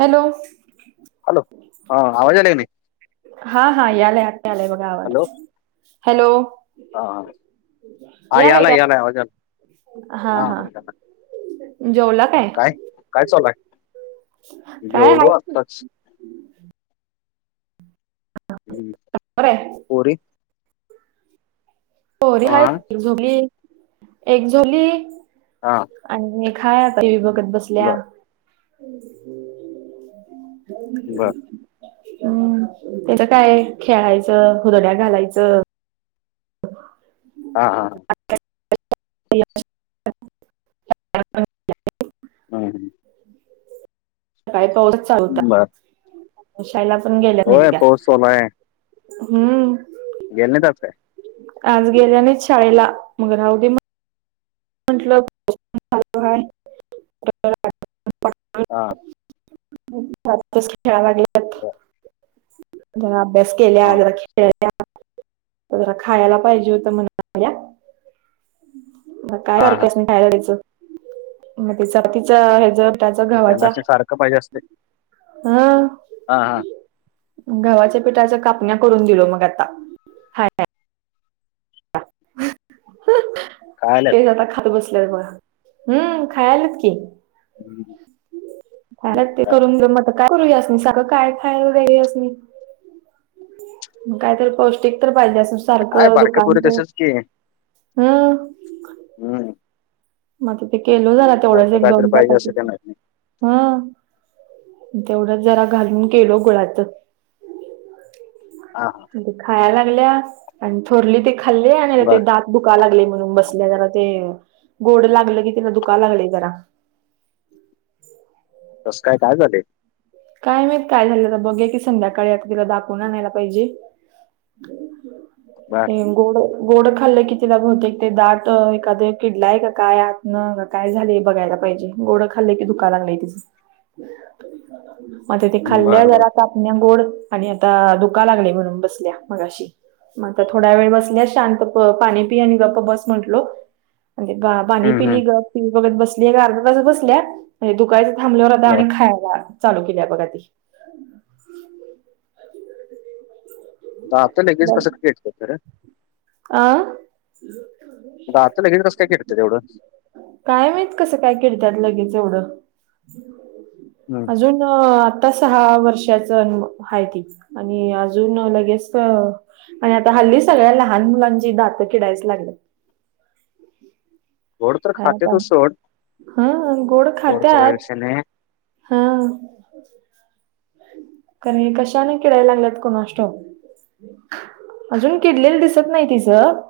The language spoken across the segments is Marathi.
हॅलो हॅलो हा आवाज आलाय क नाही हा हा यालाय आ आलंय बघा हॅलो आवाज हॅलो हा ह हा यालाय यालाय आवाज हा हो झाला जेवला काय. काय चालू आहे काय हाय जेवलो आत्ताच. हम्म बरंय पोरी. पोरी ह हा एक झोपली एक झोली. हा आणि हे हाय आता टी व्ही बघत बसल्या. बर [unintelligible] बर हम्म त्याच काय खेळायचं हुदड्या घालायचं. हा हा ह ते ह ह काय पाऊस चालू बर होता शाळेला पण गेल्या नाहीत होय त्या. पाऊस चालू हाय. हम्म गेल्या नाही आज काय. आज गेल्या नाही शाळेला मग राहू दे म्ह म्हंटलं पाऊस चालू हाय हा [unintelligible] खेळायला लागल्यात बर जरा अभ्यास केल्या हा जरा खायला पाहिजे होतं म्हणाल्या मग काय हा हा करतेस नाही खायला तिचं मग तिच तिच ह ज पिठाचं त्यांना गव्हाच्या असं सारखं पाहिजे असते ह हा हा गव्हाच्या पिठाच्या कापण्या करून दिलो आता खायाला. खायलाच ते आता खात बसल्या बघ हम्म खायालेत की. हम्म खायल्यात ते करून म काय करूया यासनी सारंक काय खायला देऊ यासनी काहीतरी पौष्टिक तर पाहिजे अस काय सारखं बारक्या दुकान पोरी तसच की हम्म हम्म म त ते केलो जरा तेवढंच सारखं एक काहीतरी दोन पाहिजे असं चपातीचं. त्यांना ह तेवढं जरा घालून केलो गुळाचं. हा हा खाया लागल्यात आणि थोरली ते खाल्ली आणि ते बर दात दुका लागलयं म्हणून बसले जरा ते गोड लागलं की तिना दुकालागलयं जरा कस काय काय झालय काय माहीत काय झालंत आता बघुया की संध्याकाळी आता तिला दाखवून आणयला पाहिजे. [unintelligible] गोड गोड खाल्लं कि तीला बहुतेक ते दात एखादं एक किडलाय का काय आत न ग काय झालंय बघायला पाहिजे गोडं खाल्लं की दुकाय लागलंय तिच मग ते ते खाल्ल्या बर बर जरा कापण्या गोड आणि आता दूका लागलय म्हणून बसल्या मगाशी म आता थोडा वेळ बसल्यास शांत पाणी पि आणि गप्पा बस म्हंटलो म्हणजे पा पाणी हम्म हम्म पिली ग पिली बघत बसली एक अर्धा तास बसल्या म्हणजे दुकाय थांबल्यावर आता बर आणि खायला चालू केली आहे बघ आता ती दात लगेच कसं काय किडली खरं अ दात लगेच कसं काय किडतात एवढं काय माहित कसं काय किडतात लगेच एवढं हम्म अजून आता सहा वर्षाच अन आहे त आणि अजून लगेच हो आणि आता हल्ली सगळ्या लहान मुलांची दातं कीडायच लागलेत. गोड तर खाते तू सोड हा गोड गोडचा काय खात्यात विषय नाही हा. कारण ये कशाने किडायला लागल्यात कोणास ठाऊक? अजून किडलेलं दिसत नाही तिचं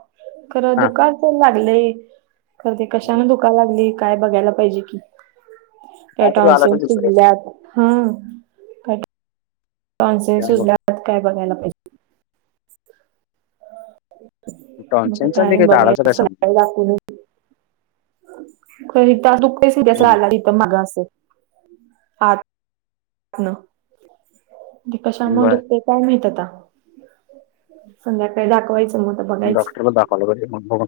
खरं हा दुकाय तेन लागलंय, खर ते कशानं दुकाय लागलय काय बघायला? पाहिजे कि काय तर झाला टॉन्सिल असेल दुसऱ्या सुजल्यात हा. टॉन्सिल सुजल्यात काय बघायला पाहिजे. म आता टॉन्सिलचा नाही काय काही दाढाचा काय बघायच संबंध संध्याकाळी दाखवून येतो. खर हे दात दुखतय [unintelligible] आला हम्म री तर मगा असेल [unintelligible] ते कशामूळ बर दुखतय काय माहित आता संध्याकाळी दाखवायचं मग. आता बघायचं डॉक्टरला दाखवायला पाहिजे मग बघू.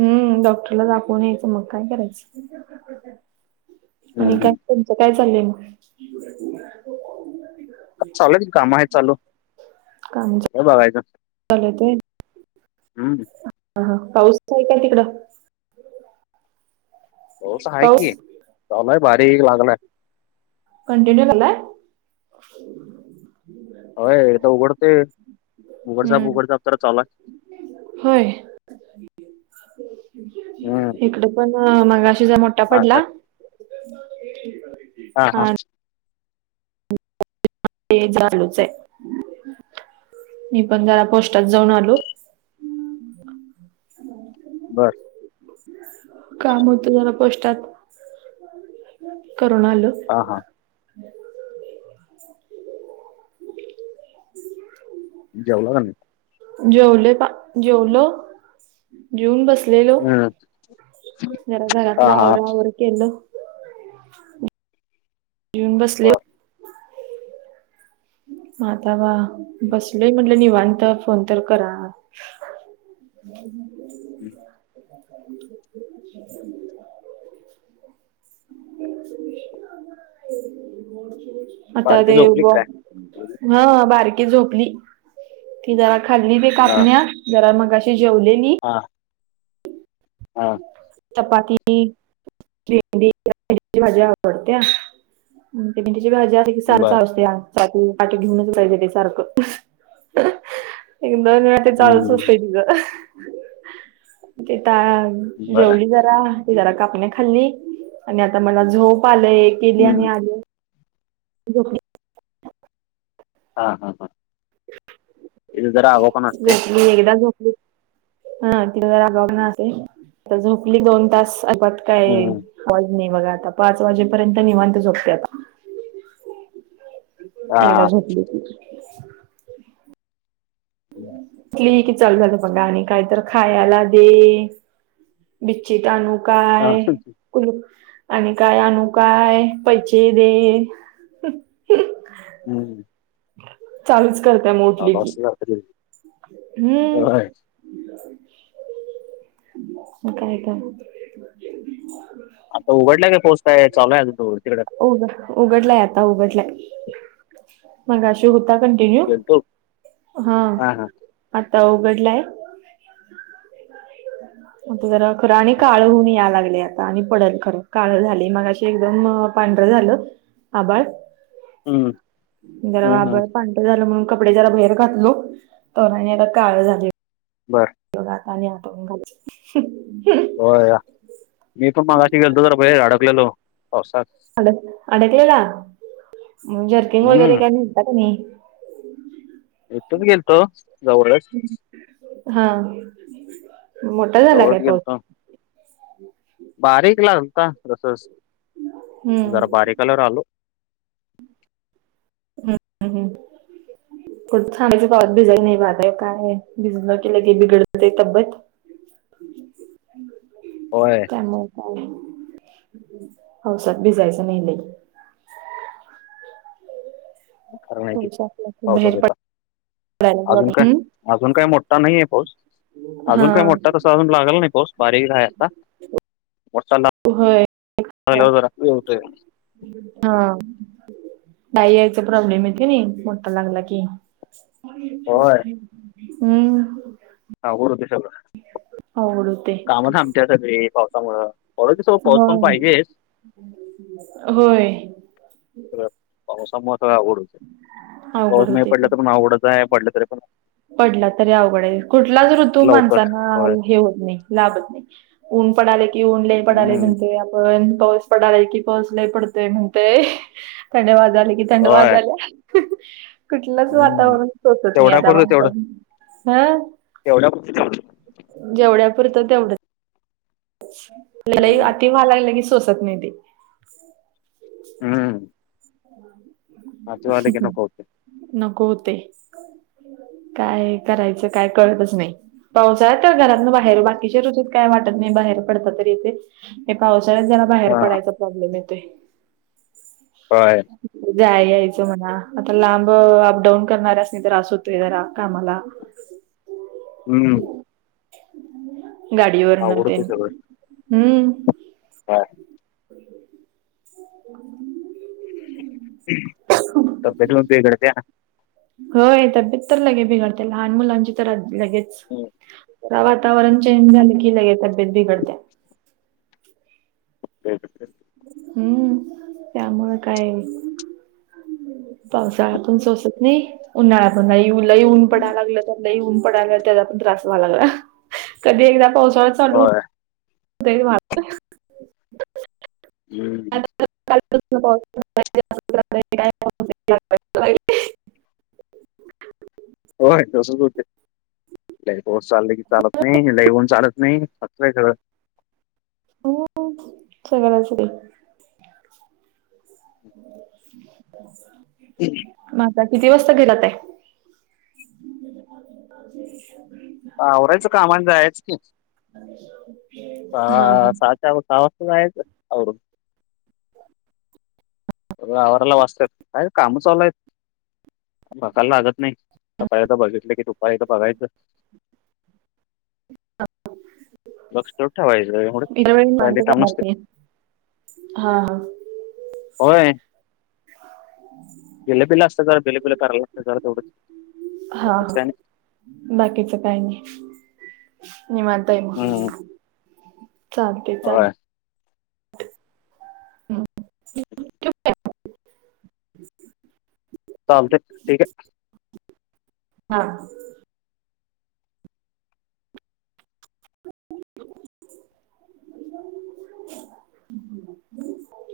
हम्म डॉक्टरला दाखवून यायचं, मग काय करायचं? हम्म आणि काय? हम्म तुमचं काय चाललंय मग? चालु हायत काम आहे चालू. काम चालू काय बघायचं चालू हायत होय. हम्म. ह हा पाऊस ते आहे काय तिकडं. पाऊस हाय की, चालु हाय बारीक लागलाय. कंन्टिन्यु लागलाय. होय एकदा उघडतय, उघडझाप हम्म उघडझाप तर चालू हाय. होय. हम्. इकड पण मगाशी जरा मोठा पडला. हा हा. आणि ते चालुच हाय. मी पण जरा पोस्टात जाऊन आलो. बर. काम होत जरा पोस्टात करून आलो. हां हां. [unintelligible] जेवला का नाही? जेवले पा जेवलो. जेवून बसलेलो, हम्म जरा हा घरातल हा आवराआवर केलं येऊन बसले. बर म आता वा बसलोय म्हटलं निवांत. फोन तर करा. [inaudible] [unintelligible] आता बारकी देव झोपली का बा. काय हा बारकी झोपली, ती जरा खाल्ली बी हां कापण्या जरा मगाशी जेवलेली. हां. हा. चपाती अ. भेंडी ची भाजी आवडत्या, भेंडीची भाजी आसली की हे सारख बरं चालू असतय, आमचं आधी पाठी घेऊनच फिरायच ते सारखं. एक दोन वेळा ते हं चालूच असतय हं तिझं [unintelligible] ते ता बरं जेवली जरा, जरा कापण्या खाल्ली आणि आता मला झोप आलंय. हं बिर्याणी आली [unintelligible] हा हा हा इथे जरा [unintelligible] असते. मी एकदा झोपली हा तीला जरा [unintelligible] आता झोपली दोन तास [unintelligible] हं काय हं [unintelligible] नाही बघा आता पाच वाजेपर्यंत निवांत झोपते आता. एकदा हां झोपली की. उठली की चालू झालं बघा आणि काही तर खायला दे. बिच्छिट आणू हां काय? [unintelligible] आणि काय आणू काय पैसे दे. हम्म. चालूच करतय म उठली की. [inaudible] हम्म होय म काय करू? [inaudible] आता उघडलाय का पाऊस काय चालूय अजून तिकड? उग उघडलाय आता उघडलाय मगाशी होता पण गेलतो [unintelligible] हा हां हां आता उघडलाय आता जरा खरं आणि काळ ऊन यायला लागलया. आणि पडल का, काळ झालय मगाशी एकदम पांढरं झालं आभाळ हं [unintelligible] हं हं पांढर झाल म्हणून कपडे जरा बाहेर घातलो तर आणि आता काळ झालय. बरं. [unintelligible] हो या, मी पण मागाशी गेलतो तर बाहेर अडकलेलो पावसात. अडक अडकलेला म जर्किंग वगैरे हं काय नेता का नाही. इथेच गेलतो जवळच हा मोठा झाला काय जवळच पाऊस? गेलतो बारीक ला आलता जस जरा हम्म बारीकला आलो. हम्म हम्म [unintelligible] पावात भिजाई नाही पाहताय काय. भिजल की लगेच बिघडतय तब्बेत. होय. त्यामुळे काय पावसात भिजायचं नाही बाई. खर नाही ती पावसात बाहेर होता. पडायला अजून काय बघ अजून काय मोठ्ठा नाहीये पाऊस हा अजून काय मोठा तस तसा अजून लागल नाही पाऊस बारीक आहे आता, मोठ्ठा लाग व्हय [unintelligible] हा जाई यायचा प्रॉब्लेम आहे की नाही मोठा लागला की. होय हम्म. आवड त्याच्यावर आवडू काम थांबत्यात सगळी पावसामुळं [unintelligible] पाऊस पण होय पाहिजेच होय सगळ पावसामुळे सगळ अवघड होते. अवघड पाऊस नाही होते पडला ते तर पण अवघडच आहे पडलं तरी पण पडला तरी अवघड आहे, कुठलाच ऋतू लवकर माणसांना होय हे होत नाही लाभत नाही. ऊन पडाले कि ऊन लय पडालय हम्म. म्हणतोय आपण पण पाऊस पडालाय की पाऊस लय पडतोय म्हणतोय, थंडी वाजाला की थंड होय वाज्याला. कुठलंच वातावरण सोचत नाही आता म पडत एवढ्या [unintelligible] जेवढ्या पुरत तेवढंच. लय हम्म. अति व्हायाला लागलं की सोसत नाही ते. हम्म. नातू आले की नको होते नको होते. काय करायचं काय कळतच नाही, पावस अहेत घरा बाहेर बाकीच्या ऋतूत काय वाटत नाही बाहेर पडत तरी येत, पावसाळ्यात जरा बाहेर हा पडायच प्रॉब्लेम येतोय. बाय. जाय यायचं म्हणा, आता लांब अपडाऊन करणाऱ्यास णी त्रास होतोय जरा कामाला. हम्म. गाडीवर अवघड नवते, होते हम्म. हा. ह्म, तब्यत पण बिगडत्या. होय तब्येत तर लगे बिघडते, लहान मुलांची तर लगेच. हम्म. जरा वातावरण चेंज झालं की, लगेच तब्येत बिघडते. क [unintelligible] हम्म, त्यामुळे काय,? पावसाळा पण सोसत नही, उन्हाळ्यात पन बाई लई उऊन पडायला लागलं तर लई उन पडायला त्याचा पण त्रास व्हायला लागला, कधी एकदा पावसाळा चालू होय का वा [unintelligible] हम्म. कालपासून पाऊस पडतोय [unintelligible] होय तसच होते, लई पाऊस चालल की चालत नाही, लई होऊन चालत नाही. नाही खं [unintelligible] ह् सगळंच र [inaudible] ह्म. मग आता किती वाजता गेलात ये? आवरायचं कामान जायच की, हा आ हा सा सामस्यक [unintelligible] आवाराला वाचतय काय काम चाललाय बघायला लागत नाही, सकाळी आता बघितल की दुपारी एकदा बघायचं. लक्ष ठेवायचं एवढं, इतर वेळी निवांत कायले काम जाणार असते. मी हा हा होय. बिलं-बिल असत, जरा बिल-बिले करायला असत जरा तेवढंच, बाकीचं काइ नई. बाकीच काय नही, निवांत हम्म [unintelligible] चालतंय चालतंय. होय [unintelligible] [inaudible] चालतंय, ठीक ये. हा. हम् [unintelligible]